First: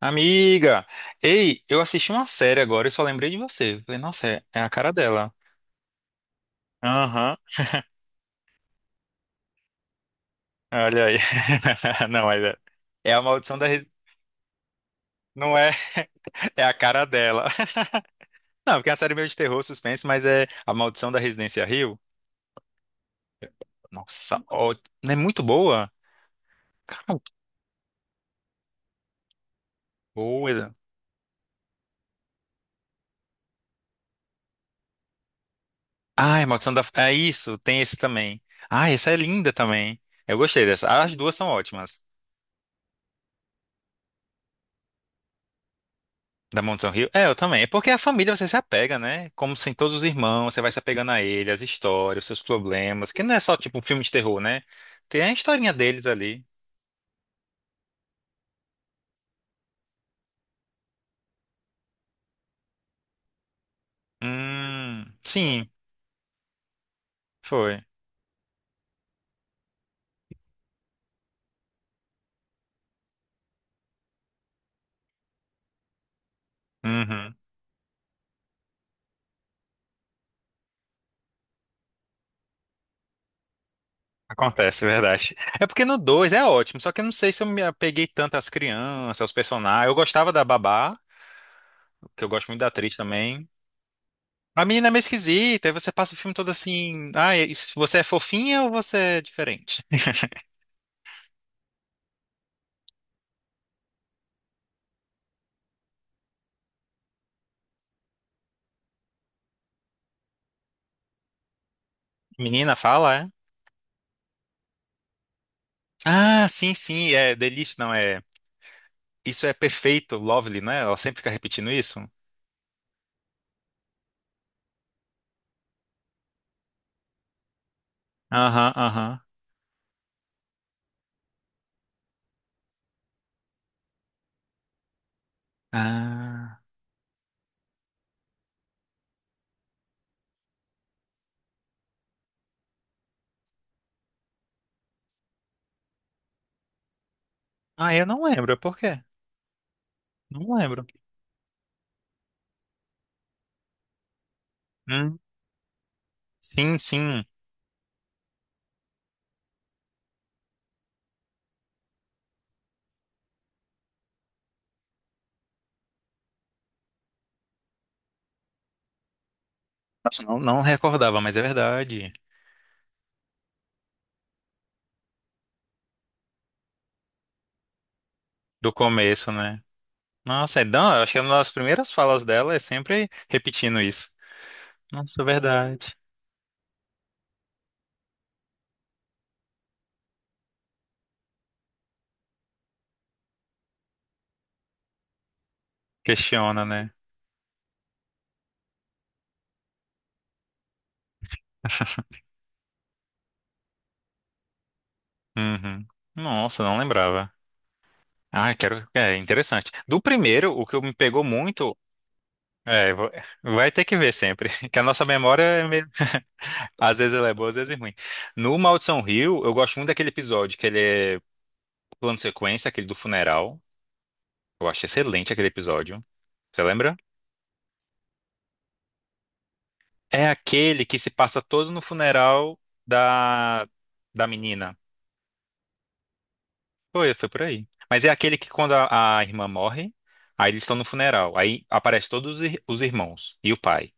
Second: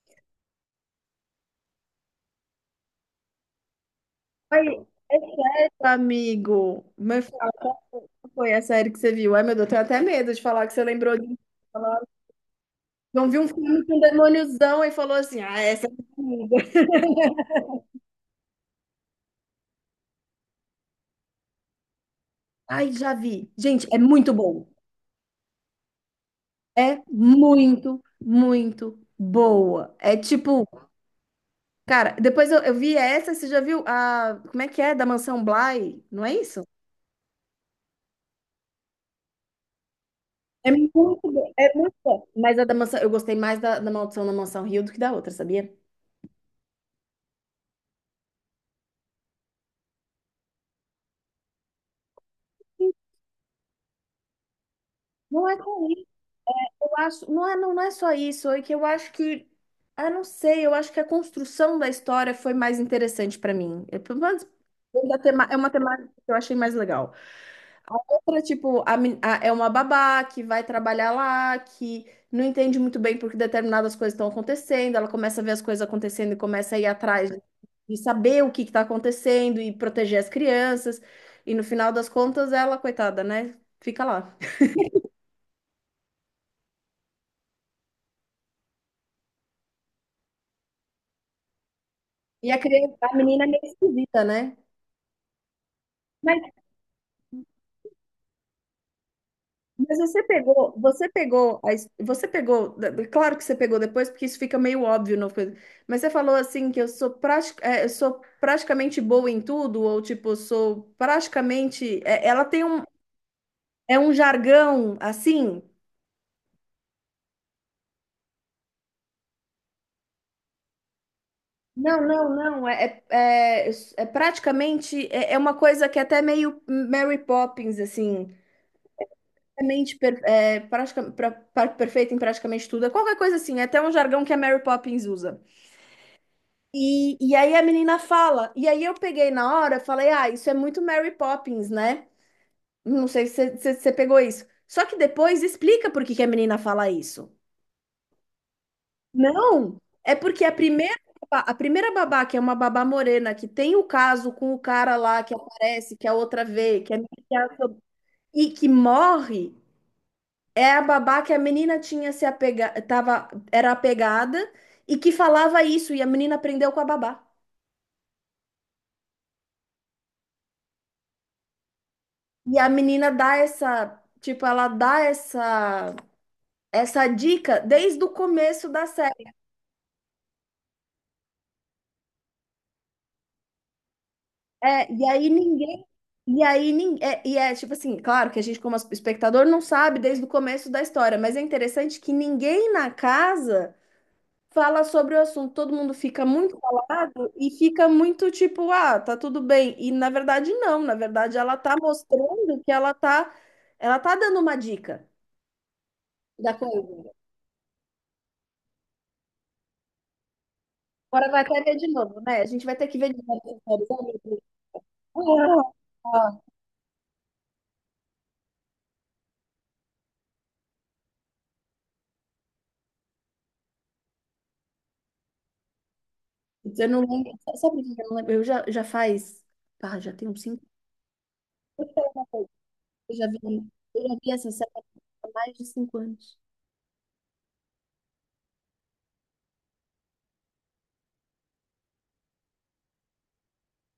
Amiga, ei, eu assisti uma série agora e só lembrei de você. Falei, nossa, é a Oi, cara dela. esse amigo, mas Aham, qual foi a série que você viu? Ai, meu Deus, eu tenho até medo de falar que você olha aí. lembrou de falar. Não, mas é, é a Não viu um maldição da. filme Res- com um demôniozão e falou assim: Não é, é a cara dela. Não, porque é uma série meio de terror, suspense, mas é a maldição da Residência Rio. ai, já vi. Gente, é muito Nossa, bom. ó, não é muito boa? É Cara, que muito, muito boa. É tipo, coisa. cara, depois eu vi essa, você já viu a, como é que é? Da Mansão Bly, não é Ah, é isso? maldição da. É isso, tem esse também. Ah, essa é linda também. Eu gostei É dessa. muito As duas são bom, é muito ótimas. bom. Mas a da mansão, eu gostei mais da Maldição da Mansão Rio do que da outra, sabia? Da Mansão Rio? É, eu também. É porque a família você se apega, né? Como sem todos os irmãos, você vai se apegando a ele, as histórias, os seus problemas. Que não é só tipo um filme de terror, né? Tem a Não é historinha deles ruim. ali. Eu acho, não é, não, não é só isso, é que eu acho que, ah, não sei, eu acho que a construção da história foi mais interessante pra mim. Eu, pelo menos, é Sim, uma temática que eu achei mais legal. foi. A outra, tipo, é uma babá que vai trabalhar lá, que não entende muito bem porque determinadas coisas estão acontecendo, ela começa a ver as coisas acontecendo e começa a ir atrás Uhum. de saber o que está acontecendo e proteger as crianças. E no final das contas, ela, coitada, né? Fica lá. Acontece, é verdade. É porque no 2 é ótimo, só que eu não sei se eu me apeguei tanto às crianças, aos personagens. Eu gostava da Babá, que eu gosto E a muito da atriz criança, a menina é também. meio esquisita, né? A menina é meio esquisita, aí você passa o filme todo assim. Ah, e se você é fofinha ou você é diferente? Mas você pegou, a his- você pegou, claro que você pegou depois, porque isso fica meio óbvio, não foi? Mas você falou assim que eu sou praticamente boa em tudo, ou tipo, sou praticamente. É, ela tem Menina, um, fala, é? é um jargão assim. Ah, sim, sim, é delícia, não é? Isso é perfeito, lovely, não é? Ela sempre fica repetindo isso. Não, não, não. É praticamente é uma coisa que é até meio Mary Poppins, assim. Aham, aham. Praticamente per, é, pratica, pra- pra- Perfeita em praticamente tudo. É qualquer coisa assim, é até um jargão que a Mary Poppins usa. Ah, E aí a menina fala, e aí eu peguei na hora, falei, ah, isso é muito Mary Poppins, né? Não sei se você pegou isso. Só que depois explica por que que a menina fala isso. ah, eu não lembro, por quê? Não, é porque a Não lembro. primeira, babá- a primeira babá, que é uma babá morena, que tem o caso com o cara Hum, lá que aparece, que a outra sim, vê, que é sim. e que morre, é a babá que a menina tinha se apega, tava, era apegada e que falava isso, e a menina aprendeu com a babá. Nossa, não, não recordava, mas é verdade. E a menina dá essa, tipo, ela dá essa dica desde o começo Do da série. começo, né? Nossa, é, eu acho que é uma das primeiras falas dela é sempre repetindo isso. É, e Nossa, é aí ninguém, verdade. e aí ninguém, é, e é tipo assim, claro que a gente como espectador não sabe desde o começo da história, mas é interessante que ninguém na casa fala sobre o assunto, todo mundo fica muito Questiona, né? calado e fica muito tipo, ah, tá tudo bem. E na verdade não, na verdade ela tá mostrando que ela tá dando uma dica Uhum. da Nossa, não coisa. lembrava. Ah, quero. É interessante. Do primeiro, o que me pegou Agora vai até muito. ver de novo, né? A gente vai ter É, que vo- ver de novo, vai ter que ver sabe? sempre. Que a nossa memória Ah, é meio... ah. às vezes ela é boa, às vezes é ruim. No Maldição Rio, eu gosto muito daquele episódio que ele é plano sequência, aquele do funeral. Eu acho excelente aquele episódio. Você Eu lembra? não lembro. Sabe por que eu não lembro? Eu já faz. Pá, já É tem uns cinco. aquele que se passa todo no Eu sei uma coisa, funeral eu já vi, da eu já da vi essa série menina. há mais de 5 anos. Foi, foi por aí. Mas é aquele que quando a irmã morre, aí eles estão no funeral. Aí aparecem todos os ir- os irmãos e o pai.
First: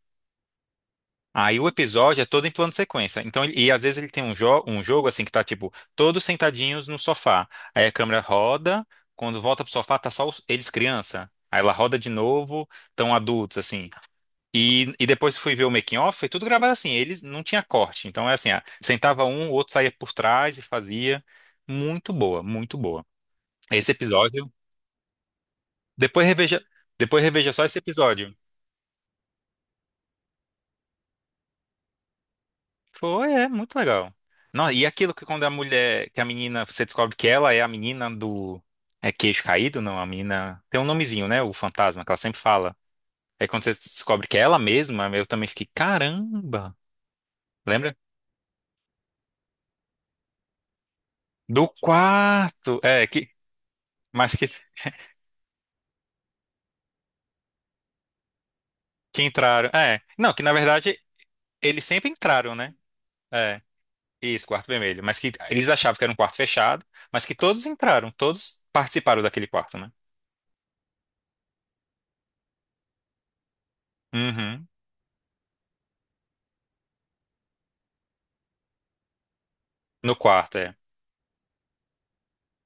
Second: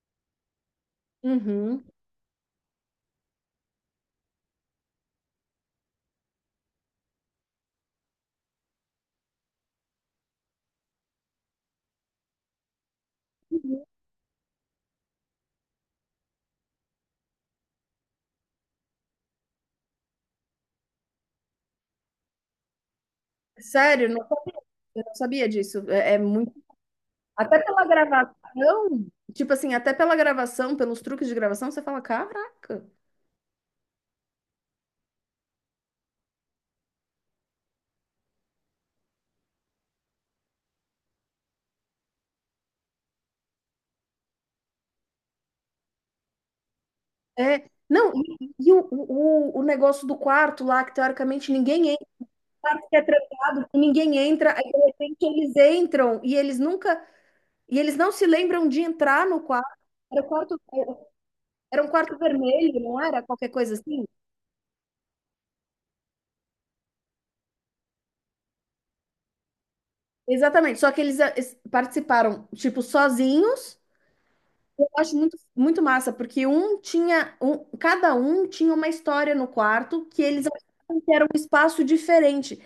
Aí o Uhum. episódio é todo em plano de sequência. Então, ele- e às vezes ele tem um, jo um jogo assim que tá tipo todos sentadinhos no sofá. Aí a câmera roda, quando volta pro sofá tá só os- eles criança. Aí ela roda de novo, tão adultos Uhum. assim. E depois fui ver o making off, foi tudo gravado assim, eles não tinha corte. Então é assim, ah, sentava um, o outro saía por trás e fazia. Muito boa, muito boa. Esse Sério, não episódio, sabia. Eu não sabia disso. É depois muito. reveja, depois reveja Até só esse pela episódio. gravação, tipo assim, até pela gravação, pelos truques de gravação, você fala, caraca. Foi, é muito legal. Não, e aquilo que quando a mulher, que a menina, você descobre que ela é a menina do. É queixo caído? Não, a menina. Tem um nomezinho, né? O fantasma, que ela sempre fala. Aí quando você descobre que é ela mesma, eu também fiquei, caramba! É. Lembra? Não, e o negócio do quarto lá, que teoricamente Do ninguém, quarto! quarto que é É, que. trancado, que ninguém Mas entra, aí de repente eles entram e eles não se lembram de que entrar no entraram. quarto. É. Era, o Não, que na quarto, verdade era eles um sempre quarto entraram, né? vermelho, não era? Qualquer É. coisa assim. Isso, quarto vermelho. Mas que eles achavam que era um quarto fechado, mas que todos entraram, todos participaram daquele quarto, né? Exatamente, só que eles participaram, tipo, sozinhos. Uhum. Eu acho muito, muito massa, porque um tinha, um, cada um tinha uma história no quarto No que eles quarto, é. achavam que era um espaço diferente.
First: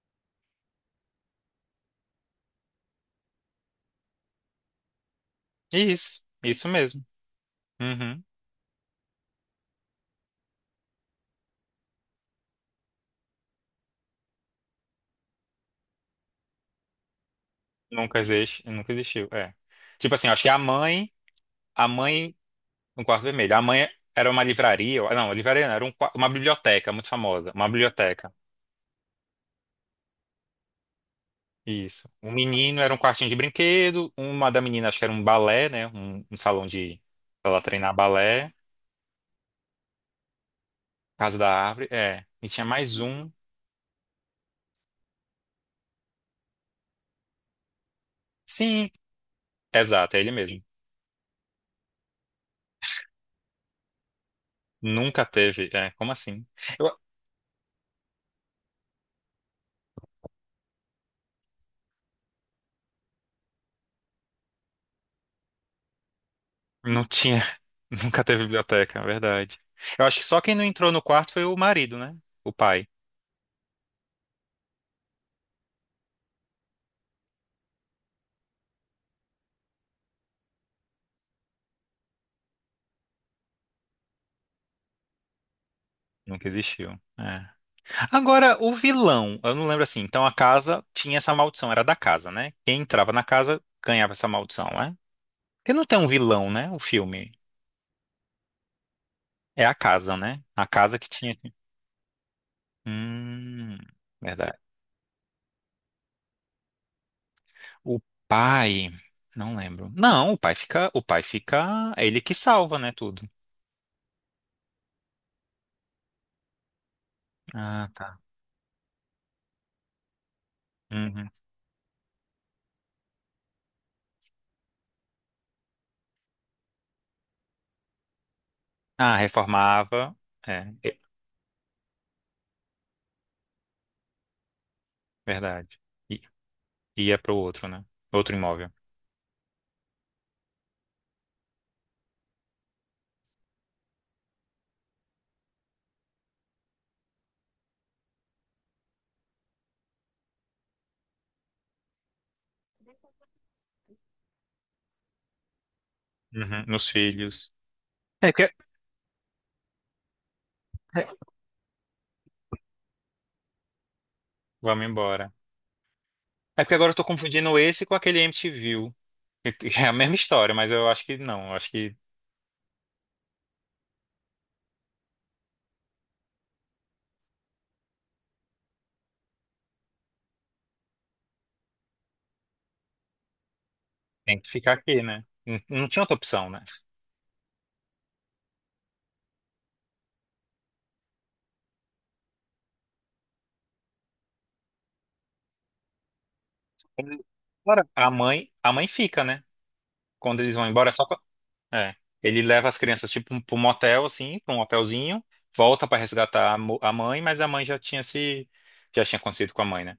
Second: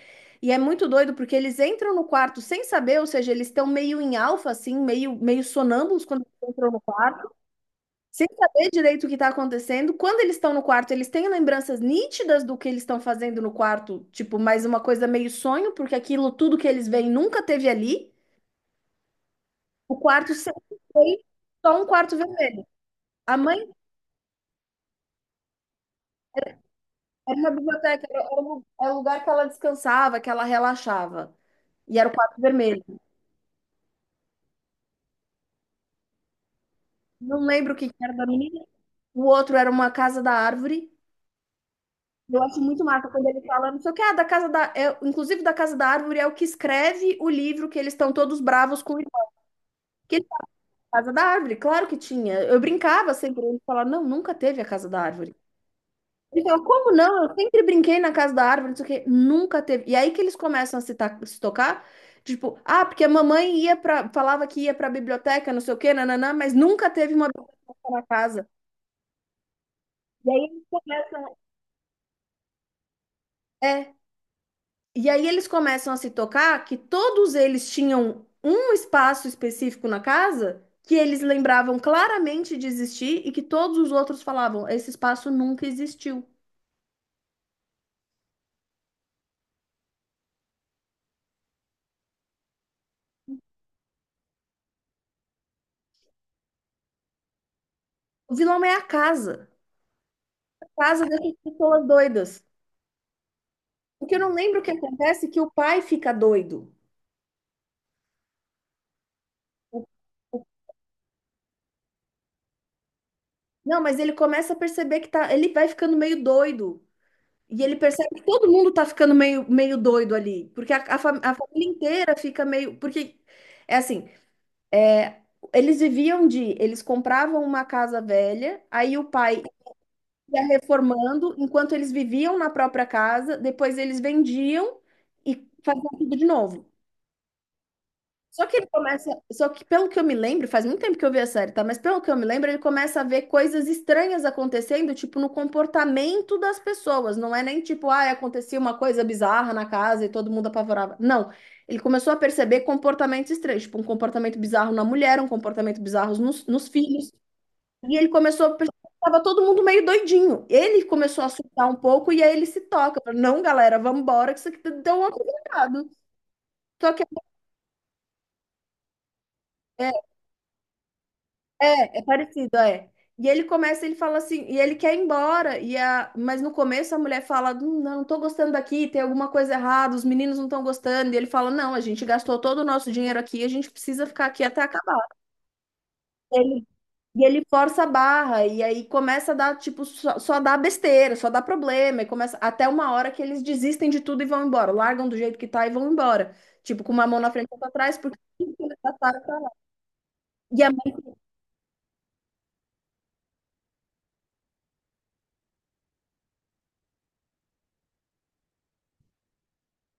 E é muito doido, porque eles entram no quarto sem saber, ou seja, eles estão meio em alfa, assim, meio, meio sonâmbulos quando Isso, eles isso entram no mesmo. quarto, Uhum. sem saber direito o que está acontecendo. Quando eles estão no quarto, eles têm lembranças nítidas do que eles estão fazendo no quarto, tipo, mais uma coisa meio sonho, porque aquilo tudo que eles veem nunca teve ali. Nunca existe, nunca existiu, é. O Tipo assim, quarto acho que sempre foi só um a quarto mãe, vermelho. um quarto A vermelho, mãe a mãe era uma livraria, ou- não, livraria não, era um qua- uma biblioteca muito era famosa, uma uma biblioteca, era biblioteca, era o era o lugar que ela descansava, que ela relaxava. E isso. era o O quarto menino vermelho. era um quartinho de brinquedo, uma da menina acho que era um balé, né, um salão de, Não pra ela lembro o que treinar que era da balé, menina. O outro era uma casa da árvore. Casa da Árvore, é. Eu E acho tinha muito mais massa quando um, ele fala, não sei o que, ah, da casa da, é, inclusive da Casa da Árvore é o que escreve o livro que eles estão todos bravos sim, com o irmão. Que exato, é ele ele fala, mesmo. Casa da Árvore, claro que tinha. Eu brincava sempre, ele falava, não, nunca teve a Casa da Nunca Árvore. teve, é, como Ele assim? fala, como Eu, não? Eu sempre brinquei na Casa da Árvore, não sei o que, nunca teve. E aí que eles começam a se tocar, tipo, ah, porque a mamãe ia para, falava que ia para a biblioteca, não sei o que, nananã, mas nunca não teve uma tinha. biblioteca na Nunca teve casa. biblioteca, é verdade. Eu acho que E só aí quem não eles entrou no quarto começam, foi o marido, né? O pai. é, E aí eles começam a se tocar que todos eles tinham um espaço específico na casa que eles lembravam claramente de existir e que todos os outros falavam, esse espaço nunca existiu. Nunca existiu. É. Agora, o vilão, eu não lembro assim. Então a casa tinha essa maldição, era da casa, né? Quem entrava na casa ganhava essa maldição, né? Porque não tem um vilão, né? O filme. O vilão é É a casa, né? A a casa casa que dessas tinha. pessoas doidas. Hum, Porque eu não verdade. lembro o que acontece é que o pai fica doido. O pai. Não O- lembro. Não, o pai fica. O pai fica. É ele que salva, né? Tudo. Não, mas ele começa a perceber que tá, ele vai ficando meio doido. E ele Ah, percebe tá. que todo mundo tá ficando meio, meio doido ali. Porque a, a fam- Uhum. a família inteira fica meio. Porque é assim. Eles viviam de, eles compravam uma casa velha, aí o Ah, pai reformava. ia É. reformando, enquanto eles viviam na própria casa, depois eles vendiam e Verdade. faziam tudo I- de novo. ia pro outro, né? Outro Só que ele imóvel. começa, só que pelo que eu me lembro, faz muito tempo que eu vi a série, tá? Mas pelo que eu me lembro, ele começa a ver coisas estranhas acontecendo, tipo no comportamento das pessoas. Não é nem tipo, ah, acontecia uma coisa bizarra na casa e todo mundo apavorava. Não. Ele começou a perceber comportamentos estranhos, tipo um comportamento bizarro na mulher, um comportamento bizarro nos, Uhum. nos Nos filhos. filhos. E ele É começou porque... a perceber que estava todo mundo meio doidinho. Ele é, começou a assustar um pouco e aí ele se toca. Falou, não, galera, vamos embora, que isso aqui vamos deu um embora. errado. É porque agora Só eu que tô confundindo esse com aquele MTV. E é é, é, a mesma história, mas eu acho que não. Eu acho que é parecido, é. E ele começa, ele fala assim, e ele quer ir embora, mas no começo a mulher fala, não, não tô gostando daqui, tem alguma coisa errada, os meninos não estão gostando". E ele fala, não, a gente gastou todo o nosso dinheiro aqui, a gente precisa ficar tem aqui que até ficar aqui, acabar. né? Não não tinha outra opção, né? Ele E ele força a barra, e aí começa a dar, tipo, só dá besteira, só dá problema, e começa até uma hora que eles desistem de tudo e vão embora, largam do jeito que tá e vão embora. Tipo, com uma mão Ele- na frente e outra Ora, atrás, a porque. mãe, a mãe fica, né? Quando eles E vão a embora, é mãe- só. Co- É. Ele leva as crianças, tipo, pra um motel, assim, pra um hotelzinho, volta pra resgatar a mo- a mãe, mas a mãe já tinha se. Já tinha acontecido com a mãe, né?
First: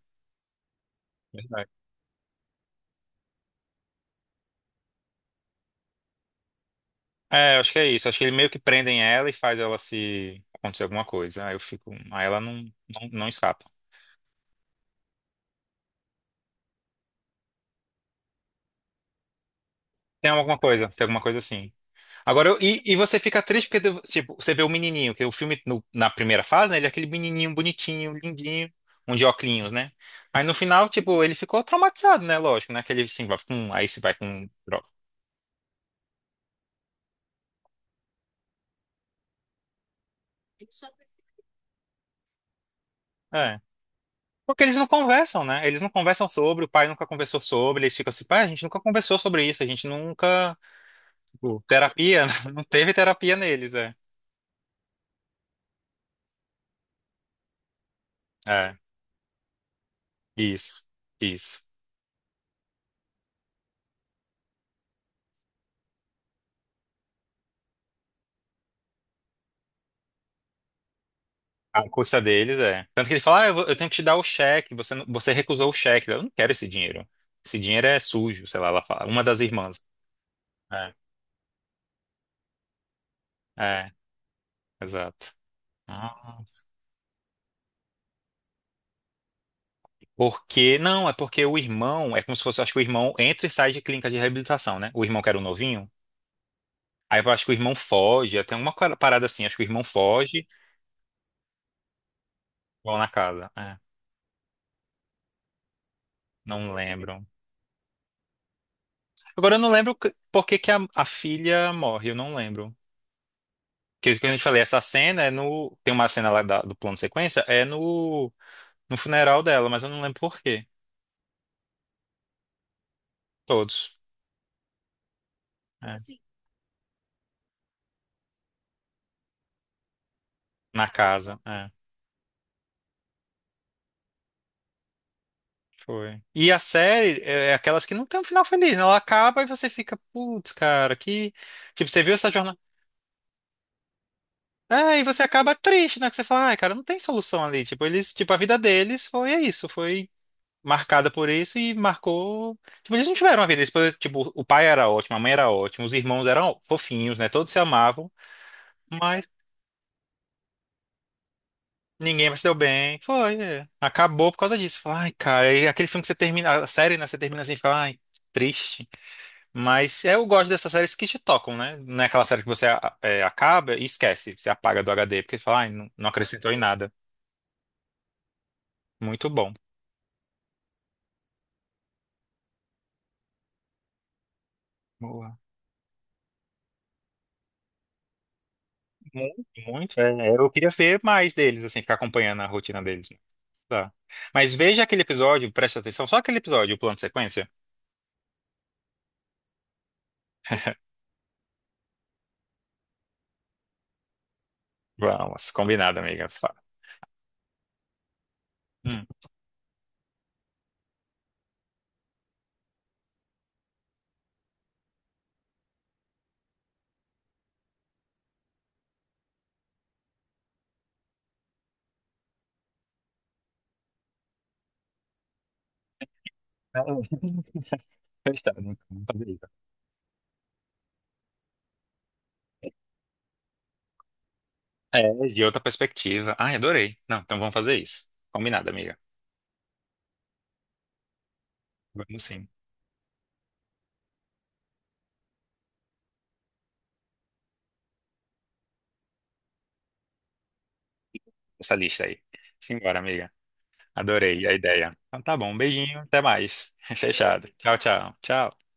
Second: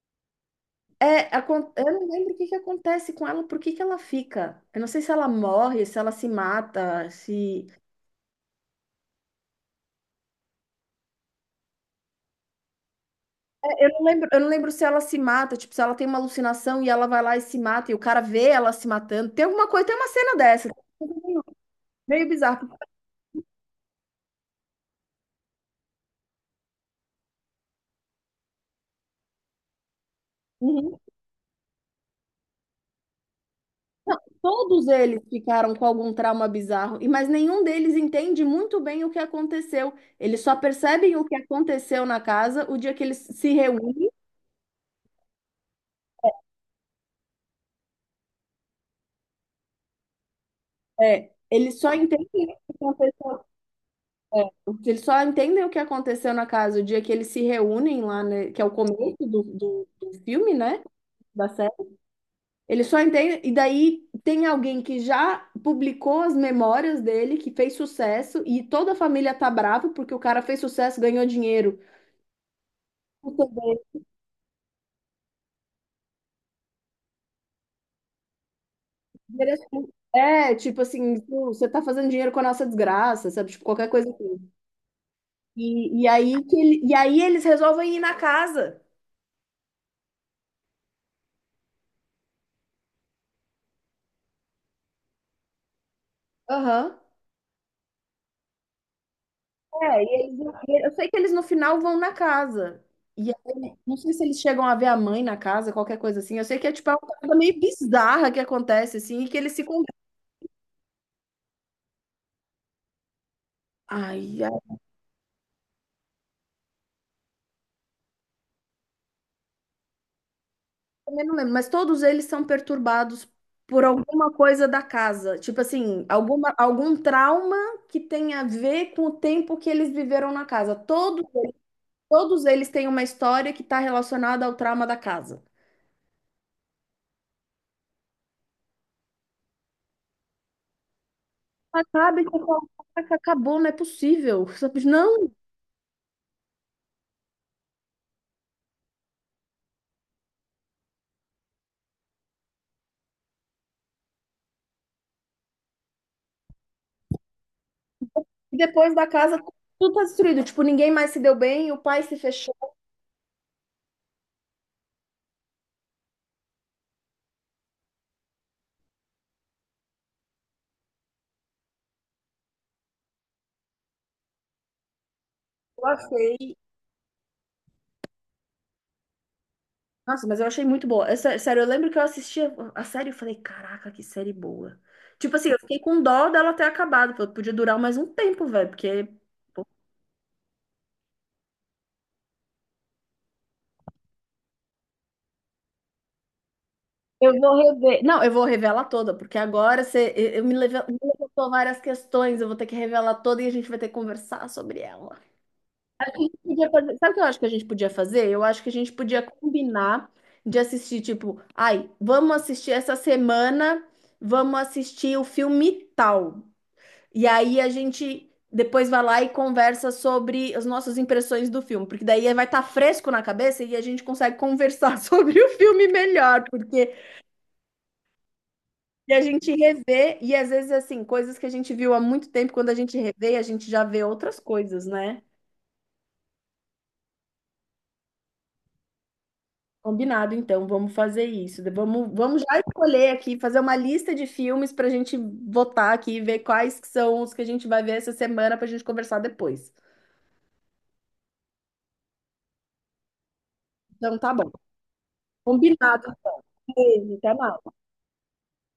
é, acon- eu não lembro o que que acontece com ela, por que que ela fica? Eu não sei se ela morre, se ela se mata, É, eu se. acho que é isso. Acho que eles meio que prendem ela e faz ela se acontecer alguma coisa. Aí eu fico. Aí ela não, não, não escapa. É, eu não lembro se ela se mata, tipo, se ela tem uma alucinação e ela vai lá e se mata, e o cara vê ela se matando. Tem alguma coisa, tem uma cena dessa, Tem alguma coisa assim. meio Agora, eu- bizarro. e você fica triste porque, tipo, você vê o menininho, que o filme, no- na primeira fase, né, ele é aquele menininho bonitinho, lindinho, um de óculos, né? Aí no final, Uhum. tipo, ele ficou traumatizado, né? Lógico, né? Que ele, assim, vai com, aí você vai Não, com droga. todos eles ficaram com algum trauma bizarro, e mas nenhum deles entende muito bem o que aconteceu. Eles só percebem o que aconteceu na casa o dia que eles se É. reúnem. Porque eles não conversam, né? Eles não conversam sobre, o pai nunca conversou sobre, eles ficam assim, pai, a gente nunca conversou sobre isso, a gente nunca. É, O eles só Terapia? entendem Não o que teve terapia aconteceu, neles, é. eles só entendem o que aconteceu na casa o dia que eles se reúnem lá, né, que é o É, começo do filme, né? isso, Da isso. série. Eles só entendem, e daí tem alguém que já publicou as memórias dele, que fez sucesso, e toda a família tá brava porque o cara fez sucesso, ganhou dinheiro. A custa deles é. Tanto que ele fala, ah, eu, vou- eu tenho que te dar o cheque, você, não- você recusou o cheque. Eu não quero esse dinheiro. Esse dinheiro é sujo, sei lá, ela fala. Uma das irmãs. Interessante. É, tipo É, assim, pô, você tá fazendo dinheiro com a nossa desgraça, sabe? Tipo, é, qualquer coisa assim. exato. E, e aí que Nossa. ele, e aí eles resolvem ir na casa. Porque, não, é porque o irmão, é como se fosse, eu acho que o irmão entra e sai de clínica de reabilitação, né? O irmão que era o novinho. Aham. Aí eu acho que o irmão foge, até uma parada assim, acho que o irmão É, foge, eu sei que eles no final vão na casa. vão na E casa. aí, É, não sei se eles chegam a ver a mãe na casa, qualquer coisa assim. Eu sei que não é tipo uma lembro. coisa meio bizarra que acontece, assim, e que eles Agora eu se não lembro conversam. que- por que que a filha morre, eu não lembro. Porque, como eu te Ai, falei, essa cena é no. Tem uma cena lá da- do plano de sequência, é no, no funeral dela, mas eu não lembro por quê. também não lembro, mas todos eles são perturbados por Todos. alguma coisa da casa. Tipo assim, É. alguma, algum trauma que tem a ver com o tempo que eles viveram na casa. Na Todos, casa, é. todos eles têm uma história que está relacionada ao trauma da casa. Foi. E a série é aquelas que não tem um final feliz, né? Ela acaba e você fica, putz, cara, que. Tipo, você viu Acabe essa com jornada. caraca, acabou, não é possível. Sabe? É, e você Não, acaba triste, né? Que você fala, ai, cara, não tem solução ali. Tipo, eles, tipo, a vida deles foi é isso, foi. Marcada por isso e marcou. Tipo, eles não tiveram uma vida. Eles, tipo, o pai era ótimo, a mãe era ótima, os irmãos eram fofinhos, né? Todos se amavam, e depois da mas casa tudo tá destruído. Tipo, ninguém mais se deu bem, o pai se ninguém mais se deu fechou, bem. Foi, é. Acabou por causa disso. Fala, ai, cara, e aquele filme que você termina, a série, né? Você termina assim e fica, ai, triste. Mas é, eu gosto dessas séries que te tocam, né? Não é aquela série que você a- é, acaba e esquece, você apaga do HD, porque fala, ai, eu não, não acrescentou em achei. nada. Muito bom. Nossa, mas eu achei muito boa. Sério, eu lembro que eu assistia a série e falei, caraca, que série boa. Tipo Boa. assim, eu fiquei com dó dela ter acabado, porque podia durar mais um tempo, velho, porque Muito, muito. É, eu queria ver mais deles, assim, ficar acompanhando a rotina deles. Tá. Mas veja aquele episódio, preste atenção, só aquele episódio, o plano de eu sequência. vou rever. Não, eu vou revelar toda, porque agora você eu me leve- me levantou várias questões, eu vou ter que revelar toda e a gente vai ter que conversar sobre ela. Vamos, combinado, amiga. Fa- Sabe o que eu acho que a gente podia fazer? Eu acho que a gente Hum. podia combinar de assistir, tipo, ai, vamos assistir essa semana, vamos assistir o filme tal. E aí a gente depois vai lá e conversa sobre as nossas impressões do filme, porque daí vai estar fresco na cabeça e a gente consegue conversar sobre o filme melhor, porque Fechado, né? Vamos e a fazer isso. gente revê, e às vezes assim, coisas que a gente viu há muito tempo, quando a gente revê, a gente já vê outras coisas, É, né? de outra perspectiva. Ai, adorei. Não, então vamos fazer isso. Combinado, amiga. Combinado, então, vamos fazer isso. Vamos, Vamos vamos sim. já escolher aqui, fazer uma lista de filmes para a gente votar aqui e ver quais que são os que a gente vai ver essa semana para a gente conversar depois. Essa lista aí. Simbora, amiga. Então, tá Adorei bom. a ideia. Então tá bom, um beijinho, Combinado. até mais. Beijo, até Fechado. mais. Tchau, tchau. Tchau.